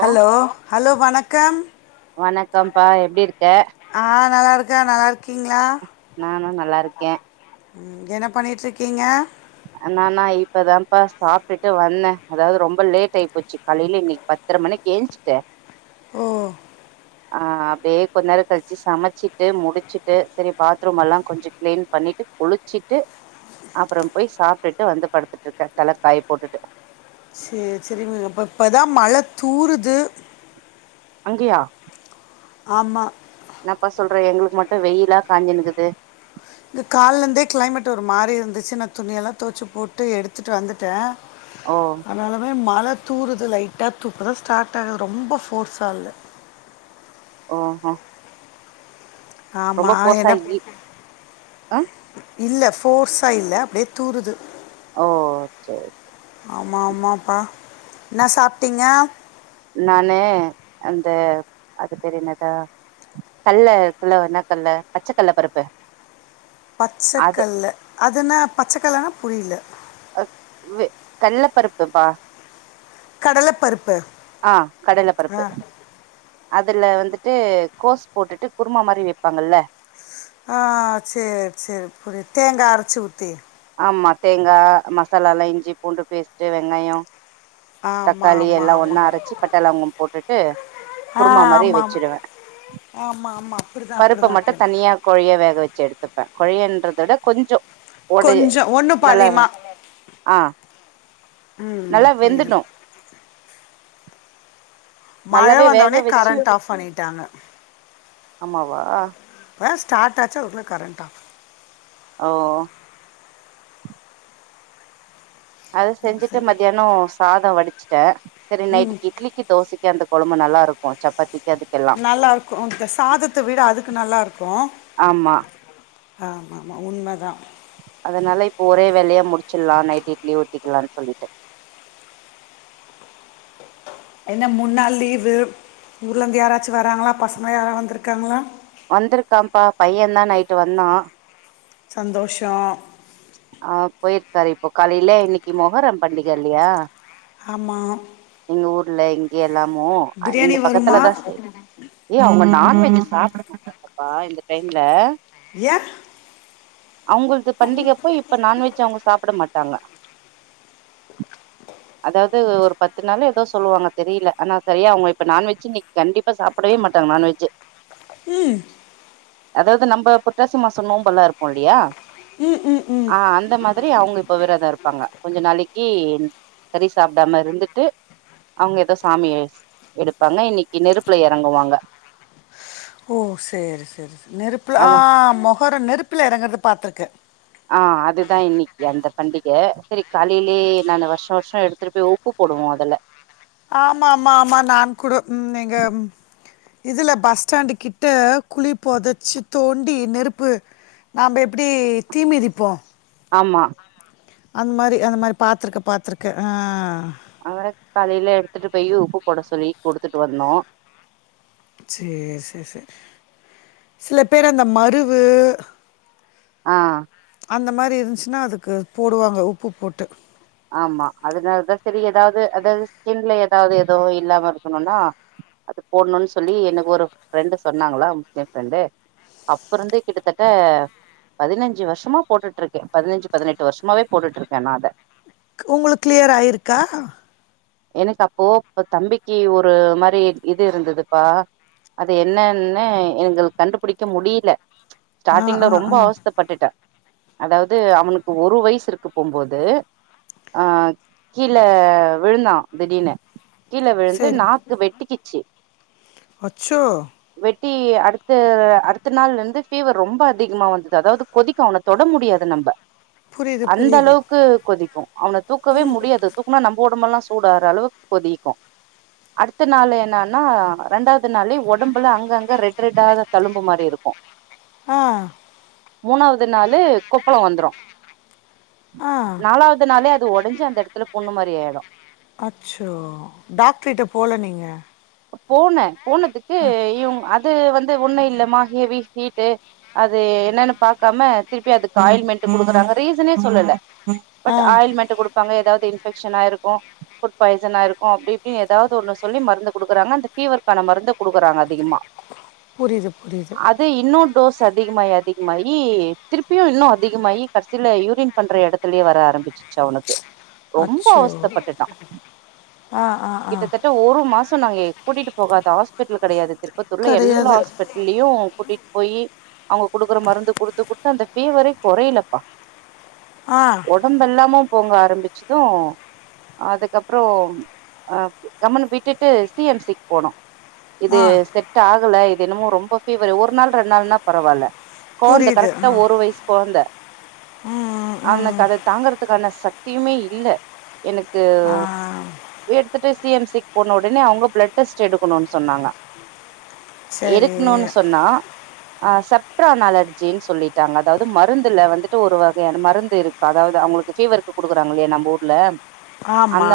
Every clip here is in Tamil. ஹலோ ஹலோ வணக்கம் வணக்கம்ப்பா எப்டி இருக்க ஆ நல்லா இருக்க நல்லா இருக்கீங்ளா நானு நல்லா இருக்கே ம் என்ன பண்ணிட்டுருக்கீங்க நானா இப்பதான்ப்பா சாப்புட்டுட்டு வந்தே அதாவது ரொம்ப லேட் ஆயி போச்சு காலையில இன்னைக்கு ப த்தர மணிக்கு என்ச்சுட்டு ஓ ஆ அப்டியே கொஞ்சநேரோ கழிச்சு சமைச்சிட்டு முடிச்சுட்டு சரி பாத்ரூம் எல்லா கொஞ்ச கிளீன் பண்ணிட்டு குளிச்சிட்டு அப்புற போய் சாப்பிட்டுட்டு வந்து படுத்துட்டு இருக்கே தலைக்காய போட்டுட்டு சேரி சேரிங்கங்க அப்ப இப்பதா மழை தூறுது அங்கயா ஆமா என்னப்பா சொல்றே எங்களுக்கு மட்டு வெயிலா காஞ்சின்னுக்குது இந்த காலேருந்தே கிளைமேட் ஒரு மாரி இருந்துச்சு நா துணியெல்லா தொவச்சி போட்டு எடுத்துட்டு வந்துட்டே ஓ அதனாலத மழ தூறுது லைட்டா து இப்புதா ஆகுது ரொம்ப ஃபோர்ஸ்ஸா இல்ல ஓஹோ ஆமா போசா என்ன பேச இ ஆ இல்ல ஃபோர்ஸா இல்ல அப்டியே தூறுது ஓ சேரி ஆமா ஆமாப்பா என்ன சாப்டீங்க நானு அந்த அது பெர் என்னது தல்லு தில்லோ என்ன கல்ல பச்சக்கல்ல பருப்பு அது பச்சக்கல்ல அதுனா பச்சக்கல்லனா புரியில்ல அக் வே கல்ல பருப்புப்பா கடலைப்பருப்பு ஆ கடல பருப்பு ஆ அதுல வந்துட்டு கோஸ் போட்டுட்டு குருமா மாரி வைப்பாங்கல்ல ஆ சேர் சேரி புரியது தேங்கா அரச்சி ஊத்தி ஆமா தேங்கா மசாலா எல்லா இஞ்சி பூண்டு பேஸ்ட்டு வெங்காயோ ஆமாம் தக்காளி ஆமாம் எல்லா ஒன்னா ஆமாம் அரைச்சி பட்டலவங்கம் போட்டுட்டு ஆ குருமா மாரி ஆமாம் ஆமாம் வச்சிருவ ஆமாம் ஆமாம் அப்படி தான் அப்படி பருப்ப தான் மட்டு அப்படி தனியா கொழய வேக வச்சி எடுத்துப்ப கொழியன்றத விட கொஞ்சோ ஓடய கொஞ்சம் ஒன்று நல்லா வ பாதியமாக ஆ ம் நல்லா புரியுது வெந்துடு மழ நல்லாவே வந்தோடனே வேக வச்சு கரண்ட் ஆஃப் பண்ணிட்டாங்க ஆமா வா இப்ப தா ஸ்டார்ட் ஆச்சி அதுக்குள்ள கரண்ட் ஆஃப் ஓ அது செஞ்சிட்டு சரி மத்தியானோ சாதம் வடிச்சிட்ட சரி நைட்டுக்கி இட்லிக் தோசைக்கு அந்த கொழம்பு நல்லா இருக்கு சப்பாத்திக்கு அதுக் நல்லா இருக்கு இந்த சாதத்த வீட அதுக்கு நல்லா இருக்கு ஆமா ஆமா ஆமா உண்ம தா அதனால இப்போ ஒரே வேலையா முடிச்சில்லா நைட் இட்லி ஊத்திக்கிலான் சொல்லிட்டு என்ன மூன் நாள் லீவு ஊர்லேருந்து யாராச்சு வராங்களா பசங்களா யாரா வந்துருக்காங்ளா வந்திருக்காப்பா பையதா நைட்டு வந்தா சந்தோஷோ ஆ போயிருக்காரு இப்போ காலேலே இன்னைக்கு மொகரம் பண்டிக இல்லையா ஆமா எங்க ஊர்ல இங்க எல்லாமோ இங்க பிரியாணி வருமா பக்கத்துல தான் சே ஏய் அவங்க நான்வெஜி சாப்ட மாட்டாங்கப்பா இந்த டைம்ல யான் அவங்கள்து பண்டிகப்போ இப்ப நான்வெஜ் அவங்க சாப்ட மாட்டாங்க அதாவது ஒரு பத்து நாள் ஏதோ சொல்லுவாங்க தெரியல ஆனா சரியா அவங்க இப்ப நான்வெஜு இன்னைக்கு கண்டிப் இப்ப சாப்டவே மாட்டாங்க நான்வெஜி உம் அதாவது நம்ம புரட்டாசி மாசோ நோம்பல்லா இருப்போ இல்லியா ம் ம் ம் ஆ அந்த மாதிரி அவங்க இப்ப விரதம் இருப்பாங்க கொஞ்ச நாளைக்கி கறி சாப்டாமா இருந்துட்டு அவங்க ஏதோ சாமி எடுப்பாங்க இன்னைக்கு நெருப்புல இறங்குவாங்க ஓ சேரி சேரி நெருப்புல ஆ அது மொகரம் நெருப்புல இறங்குறத பாத்துருக்கே ஆ அதுதா இன்னைக்கு அந்த பண்டிக சரி காலேலே நானு வர்ஷ வர்ஷ எடுத்துட்டு போய் உப்பு போடுவோ அதுல ஆமா ஆமா ஆமா நான் கூட எங்க இதுல பஸ் ஸ்டாண்டு கிட்ட குழி புதைச்சி தோண்டி நெருப்பு நாம எப்டி தீ மிதிப்போ ஆமா அந் மாரி அந்த மாரி பாத்துருக்க பாத்துருக்க ஆ அவர காலையில எடுத்துட்டு போயி உப்பு போட சொல்லி குடுத்துட்டு வரனும் சேரி சேரி சே சில பேரு அந்த மருவு ஆ அந்த மாரி இருந்துச்சினா அதுக்கு போடுவாங்க உப்பு போட்டு ஆமா அதனாலதா செரி எதாவது அதாவது ஸ்கின்ல எதாவது எதோ இல்லாம இருக்கனுன்னா அது போடனுன் சொல்லி எனக்கு ஒரு ஃப்ரெண்டு சொன்னாங்களா கே‌ ஃப்ரெண்டு அப்பருந்தே கிட்டத்தட்ட பதினஞ்சி வருஷமா போட்டுட்டு இருக்கே பதினஞ்சி பதினெட்டு வருஷமாவே போட்டுட்டு இருக்கன் நா அத உங்களுக்கு கிளியர் ஆயிருக்கா எனக்கு அப்போ இப்ப தம்பிக்கு ஒரு மாரி இது இருந்ததுப்பா அது என்னான்னு எங்களுக் கண்டுபுடிக்க முடியில ஆ ஸ்டாட்டிங்ல ஆ ரொம்ப ஆ அவஸ்த பட்டுட்ட அதாவது அவனுக்கு ஒரு வயசு இருக்க போம்போது ஆ கீழ விழுந்தான் திடீர்னு கீழ விழுந்து சரி நாக்கு வெட்டிக்கிச்சி அச்சோ வெட்டி அடுத்த அடுத்த நாள்ல இருந்து பீவர் ரொம்ப அதிகமா வந்தது அதாவது கொதிக்கும் அவன தொட முடியாது நம்ப புரியுது அந்த புரியுது அளவுக்கு கொதிக்கும் அவன தூக்கவே முடியாது தூக்கனா நம்ப ஒடம்பெல்லாம் சூடார அளவுக்கு கொதிக்கும் அடுத்த நாள் என்னன்னா ரெண்டாவது நாள்ளே ஒடம்புல அங்க அங்க ரெட் ரெட்டாத தழும்பு மாரி இருக்கும் ஆ மூணாவது நாளு கொப்பளம் வந்துரும் ஆ நாலாவது நாளே அது ஒடஞ்சி அந்த எடத்துல புண்ணு மாரி ஆய்டும் அச்சோ டாக்டர்ட்ட போல நீங்க போன போனதுக்கு இவங் அது வந்து ஒண்ணு இல்லமா ஹெவி ஹீட்டு அது என்னான்னு பாக்காம திருப்பி அதுக்கு ஆயில்மென்ட்டு குடுக்கறாங்க ரீசனே சொல்லல ஆ பட் ஆயில்மென்ட்டு குடுப் பாங்க எதாவது இன்பெக்ஷன் ஆயிருக்கும் ஃபுட் பாய்சன் ஆயிருக்கும் அப்டி இப்டின் எதாவது ஒன்ன சொல்லி மருந்த குடுக்கறாங்க அந்த பீவர்க்கான மருந்த குடுக்கறாங்க அதிகமா புரியிது புரியிது அது இன்னும் டோஸ் அதிகமாயி அதிகமாயி திருப்பியும் இன்னும் அதிகமாயி கடைசில யூரின் பண்ற எடத்துலே வர ஆரம்பிச்சிச்சி அவனுக்கு ரொம்ப அச்சோ அவஸ்த பட்டுட்டான் ஆ ஆ ஆ கிட்டத்தட்ட ஒரு மா சம் நாங்க ஏ கூட்டிட்டு போகாத ஹாஸ்பிட்டல் கேடையாது திருப்பத்தூர்ல எல்லா கிடையாது ஹாஸ்பிட் டலியும் கூட்டிட் போயி அவங்க குடுக்குற மருந்து குடுத்து குடுத்து அந்த ஃபீவரே கொறையலப்பா ஆ ஒடம்பெல்லாமு பொங்க ஆரம்பிச்சதும் அதுக்கப்புறம் ஆ கம்முனு விட்டுட் ட்டு சி எம் சி க்கு போனோ இது ஆ செட்டாகல இது என்னமோ ரொம்ப ஃபீவரு ஒரு நாள் ரெண் நாள்னா பரவால்ல கொழ்ந்த புரியுது கரெக்டா ஆ ஒரு வயசு கொழ்ந்த ம் ம் அவனுக்கு ம் அத தாங்கற துக்கான சக்தியுமே இல்ல எனக்கு ஆ எடுத்துட்டு சி எம் சி க்கு போன உடனே அவுங்க ப்ளட் டெஸ்ட் எடுக்கணுன் சொன்னாங்க சரி எடுக்கனுன் சொன்னா ஆ செப்ரான் அலர்ஜின் சொல்லிட்டாங்க அதாவ்து மருந்துல வந்துட்டு ஒரு வகையான மருந்திருக் கு அதாவ்து அவுங்களுக்கு ஃபீவர்க்கு குடுக்குறாங்கில்லையா நம்ப ஊர்ல ஆமா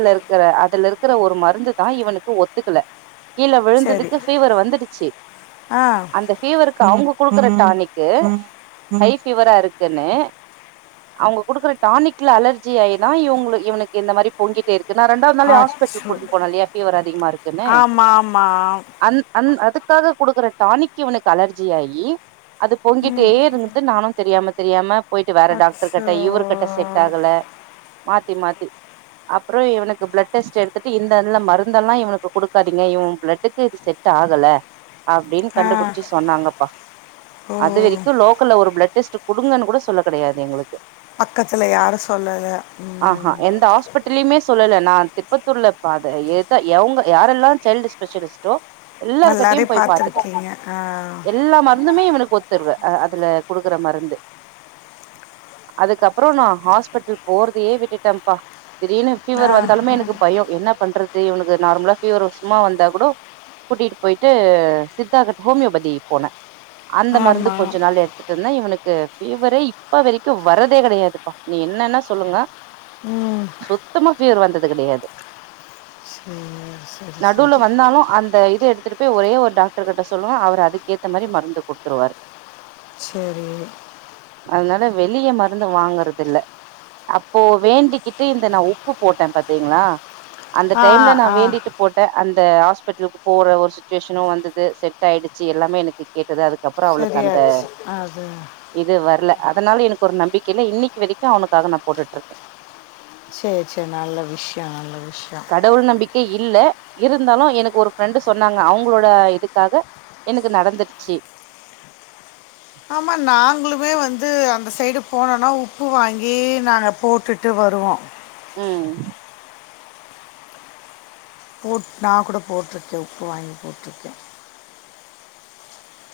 அதுல இருக்கிற அதுல இருக்கிற ஒரு மருந்து தா இவனுக்கு ஒத்துக்கல கீழ சரி விழுந்துதுக்கு ஃபீவர் வந்துடுச்சு ஆ அந்த அந்த ஃபீவருக்கு அவுங்க குடுக்குற டானிக்கு ஹை ஃபீவரா இருக்குன்னு அவுங்க குடுக்குற டானிக்ல அலர்ஜி ஆயிதா இவுங்குளு இவுனுக்கு இந்த மாரி பொங்கிட்டே இருக் கு நா ரெண்டாவ்து நாளே ஹாஸ்பிட்டல் அச்சோ கூட்டினு போன இல்லையா ஃபீவர் அதிகமா இருக்குன்னு ஆமா ஆமா அந் அந் அதுக்காக குடுக்குற டானிக் இவனுக்கு அலர்ஜி ஆகி அது பொங்கிட்டே இருந்துது நானு தெரியாம தெரியாம போயிட்டு வேற டாக்ட்ரு அச்சோ கிட்ட இவர்கிட்ட செட் ஆகல மாத்தி மாத்தி அப்றோ இவனுக்கு ப்ளட் டெஸ்ட்டு எடுத்துட்டு இந்தந்த மருந்தெல்லா இவனுக்கு குடுக்காதீங்க இவு ப்ளட் க்கு செட் ஆகல அப்டின் ஆ கண்டுபுடிச்சு சொன்னாங்கப்பா ஓ அதுவரைக்கு லோக்கல்ல ஒரு ப்ளட் டெஸ்ட்டு குடுங்கன்னு கூட சொல்ல கெடையாது எங்களுக்கு பக்கத்துல யாரு சொல்லல ம் ப்பட்லிமே சொல்லல நா திருப்பத்தூர்ல பாத எத எவுங்க யாரெல்லா சைல்டு ஸ்பெஷலிஸ்ட்டோ எல்லார்கிட்டயு எல்லாரையும் போய் பாத்துட்டே பார்த்துருக்கீங்க ஆ எல்லா மருந்துமே இவுனுக்கு ஒத்து தருவே அ அதுல குடுக்குற மருந்து அதுக்கப்றோ நா ஹாஸ்பிட்டல் போறதையே விட்டுட்டேம்பா திடீர்னு ஆ ஃபீவர் வந்தாலுமே எனக்கு பயோ என்ன பண்றது இவுனுக்கு நார்மலா ஃபீவரு சும்மா வந்தா கூட கூட்டிட்டு போயிட்டு சித்தா கிட் ஹோமியோபதி போனே அந்த மருந்து ஆமா கொஞ்ச நாள் எடுத் துட்ருந்தே இவுனுக்கு ஃபீவரே இப்ப வரைக்கு வரதே கெடையாதுப்பா நீ என்னன்ன சொல்லுங்க ம் சுத்தமா ஃபீவ்ரு வந்தது கெடையாது சரி சரி நடுவ்ல சரி வந்தாலு அந்த இது எடுத்துட்டு போய் ஒரே ஒரு டாக்டர் கிட்ட சொல்லுவ அவுரு அதுக்கேத்த மாரி மருந்து குடுத்துருவாரு சேரி அதனால வெளிய மருந்து வாங்கறதில்ல அப்போ வேண்டிக்கிட் டு இந்த நா உப்பு போட்டே பாத்தீங்ளா அந்த ஆ டைம்ல நா ஆ வேண்டிட்டு போட்டே அந்த ஹாஸ்பிட்லுக்கு போற ஒரு சிச்சுவேஷனு வந்தது செட் ஆயிடுச்சு எல்லாமே எனக்கு கேட்டது அதுக் கப்றோ அவுளுக் அந்த சரியாச்சு அது இது வர்ல அத்னால எனக்கு ஒரு நம்பிக்க இல்ல இன்னிக்கி வரிக்கு அவுனுக்காக நா போட்டுட்ருக்கே சேர் சே நல்ல விஷ்யோ நல்ல விஷ்யோ கடவுள் நம்பிக்க இல்ல இருந்தாலு எனக்கு ஒரு ஃப்ரெண்டு் சொன்னாங்க அவுங்களோட இதுக்காக எனுக்கு நடந்துர்ச்சி ஆமா நாங்குளுமே வந்து அந்த சைடு போனோனா உப்பு வாங்கி நாங்க போட்டுட்டு வருவோ ம் போட் நா கூட போட்ருக்கே உப்பு வாங்கி போட்ருக்கே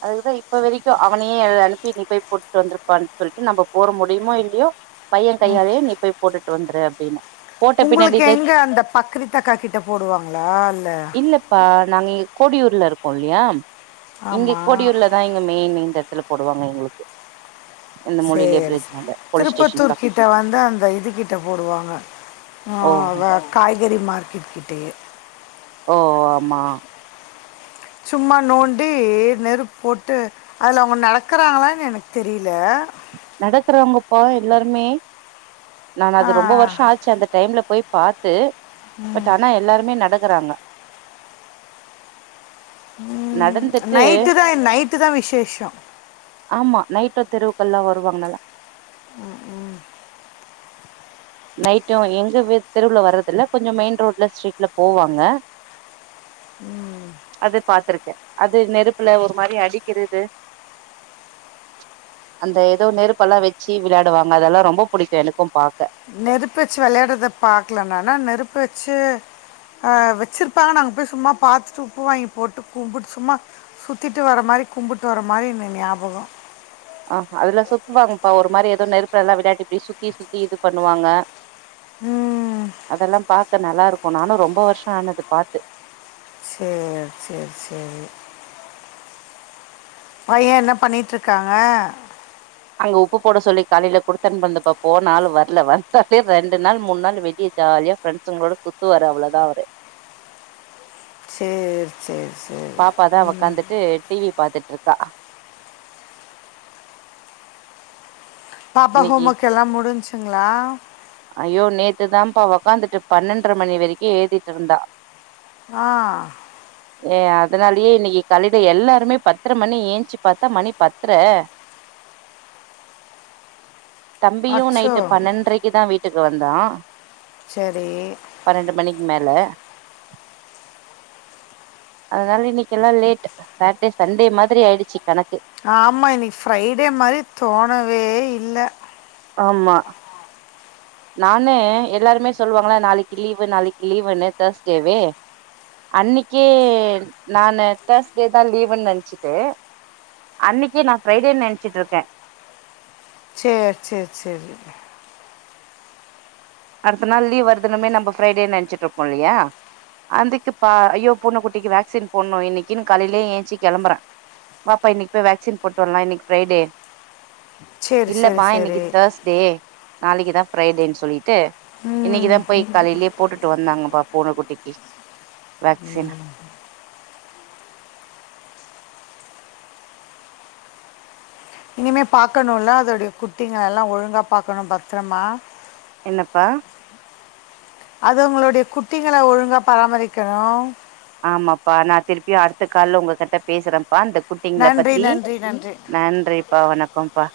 அதுக்குதா இப்ப வரிக்கு அவனயே எழ் அனுப்பி நீ பேய் போட்டுட்டு வந்துருப்பான் சொல்ட்டு நம்ப போற முடிய்மோ இல்யோ பைய கையாலே நீ போய் போட்டுட்டு வந்துரு அப்டின்ன உங்களுக்கு எங்க அந்த பக்ரித்தக்கா கிட்ட போடுவாங்ளா இல்ல ப்பா நாங்க இங்க கோடியூர்ல இருக்கோல்லியா ஆமா தா இங்க மெயின் இந்த எடத்துல போடுவாங்க எங்களுக்கு இந்த மொழியிலயே சேரி சே பிரிட்ஜாண்ட போலீஸ் ஸ்டேஷன் பக்க திருப்பத்தூர்க்கிட்ட வந்து அந்த இது கிட்ட போடுவாங்க ஆ ஓ அதா காய்கறி மார்க்கெட் கிட்டயே ஓ ஆமா சும்மா நோண்டி நெருப் போட்டு அதுல அவுங்க நடக்குறாங்களான் எனக் தெரிய்ல நடக்குறாங்கப்பா எல்லாருமே நான் அது ரொம்ப வர்ஷ ஆச்சு அந்த டைம்ல போய் பாத் து பட் ஆனா எல்லாருமே நடக்குறாங்க நடந்துட்டு நைட்டு தா எ நைட்டு தா விஷேஷோ ஆமா நைட்டோ தெருவுக்கல்லா வருவாங்கலா ம் ம் நைட்டு எங்க வெ தெருவ்ல வர்றதில்ல கொஞ்ச மெயின் ரோட்ல ஸ்ட்ரீட்ல போவாங்க அது பாத்துருக்கே அது நெருப்புல ஒரு மாரி அடிக்கிறது அந்த எதோ நெருப்பல்லா வெச்சு விள்யாடுவாங்க அதல்லா ரொம்ப புடிக்கு எனுக்கு பாக்க நெருப் வச்சு வெள்யாட்றத பாக்ல நான நெருப்பு வெச்சு அ வெச்சிர்ப்பாங்க நாங்க போய் சும்மா பாத்துட்டு உப்பு வாங்கி போட்டு கும்புட் சும்மா சுத்திட்டு வர மாரி கும்புட்டு வர மாரி இன்னு ஞாபகோ ஆஹ அதுல சுத்துவாங்ப்பா ஒரு மாரி எதோ நெருப்புலல்லா விடாட்டி இப்டி சுத்தி சுத்தி இது பண்ணுவாங்க ம் அதல்லா பாக்க நல்லாருக்கு நானு ரொம்ப வர்ஷ ஆனது பாத்து சேர் சேர் சேரி பைய என்ன பண்ணிட்ருக்காங்க அங்க உப்பு போட சொல்லி காலைல குடுத்தன்ப் வந்தப்ப போன ஆள் வர்ல வந்தாலே ரெண்டு நாள் மூண் நாள் வெடிய ஜால்யா ஃப்ரெண்ஸுங்ளோட சுத்துவாரு அவ்ளோதா அவுரு சேர் சேர் சேரி ம் ஏ டிவி பாத்துட்ருக்கா பாப்பா ஹோம் இன்னைக்கி ஒர்க் எல்லா முடிஞ்ச்சுங்ளா ஐயோ நேத்து தாம்ப்பா ஒக்காந்துட்டு பன்னன்ற மணி வரிக்கு ஏழ்திட் இருந்தா ஆ [inaudible] ஏ அதனால்யே இன்னிக்கி காலில எல்லாருமே பத்ர மணி ஏன்ச்சி பாத்தா மணி பத்ர [inaudible] தம்பியு அச்சோ நைட்டு பன்னன்ரைக்கு தா வீட்டுக்கு வந்தா சரி பன்னன்டு மணிக் மேல அதனால இன்னிக்கி எல்லா லேட் சாட்டே சண்டே மாதுரி ஆயிடுச்சு கணக்கு ஆமா இன்னிக்கி ஃப்ரைடே மாரி தோணவே இல்ல ஆமா நானு எல்லாருமே சொல்லுவாங்கள்ள நாளைக்கு லீவு நாளைக்கு லீவுன்னு தேர்ஸ்டேவே அன்னைக்கு நானு தேர்ஸ்டே தா லீவுன் நன்ச்சிட்டு அன்னைக்கு நா ஃப்ரைடேன் நெனச்சிட்டு இருக்கே சேர் சேர் சேரி அடுத்த நாள் லீவ் வருதுனமே நம்ம ஃப்ரைடேன் நெனச்சுட்ருப்போ இல்லையா அந்துக்கு பா ஐயோ பூன குட்டிக்கு வேக்சின் போட்ணு இன்னிக்குன் காலைலயே ஏன்ச்சி கெளம்புறே வாப்பா இன்னைக்கு போய் வேக்சின் போட்டு வர்லா இன்னிக்கு ஃப்ரைடே சரி சரி இல்லம்மா இன்னிக்கு சரி தேர்ஸ் டே நாளைக்கு தா ஃப்ரைடேன் சொல்லிட் டு இன்னிக்கு ம் தா போய் காலையிலயே போட்டுட்டு வந்தாங்கப்பா பூன குட்டிக்கு வேக்சின் இனிமே பாக்கணுல்ல அதோட்ய குட்டிங்ள எல்லா ஒழுங்காக பாக்கணு பத்துரமா என்னப்பா அது உங்ளோடைய குட்டிங்கள ஒழுங்காக பராமரிக்கணு ஆமாப்பா நா திருப்பியு அடுத்த கால்ல உங்ககட்ட பேசுறம் ப்பா இந்த குட்டிங்ள நன்றி பத்தி நன்றி நன்றி நன்றிப்பா வணக்கம்ப்பா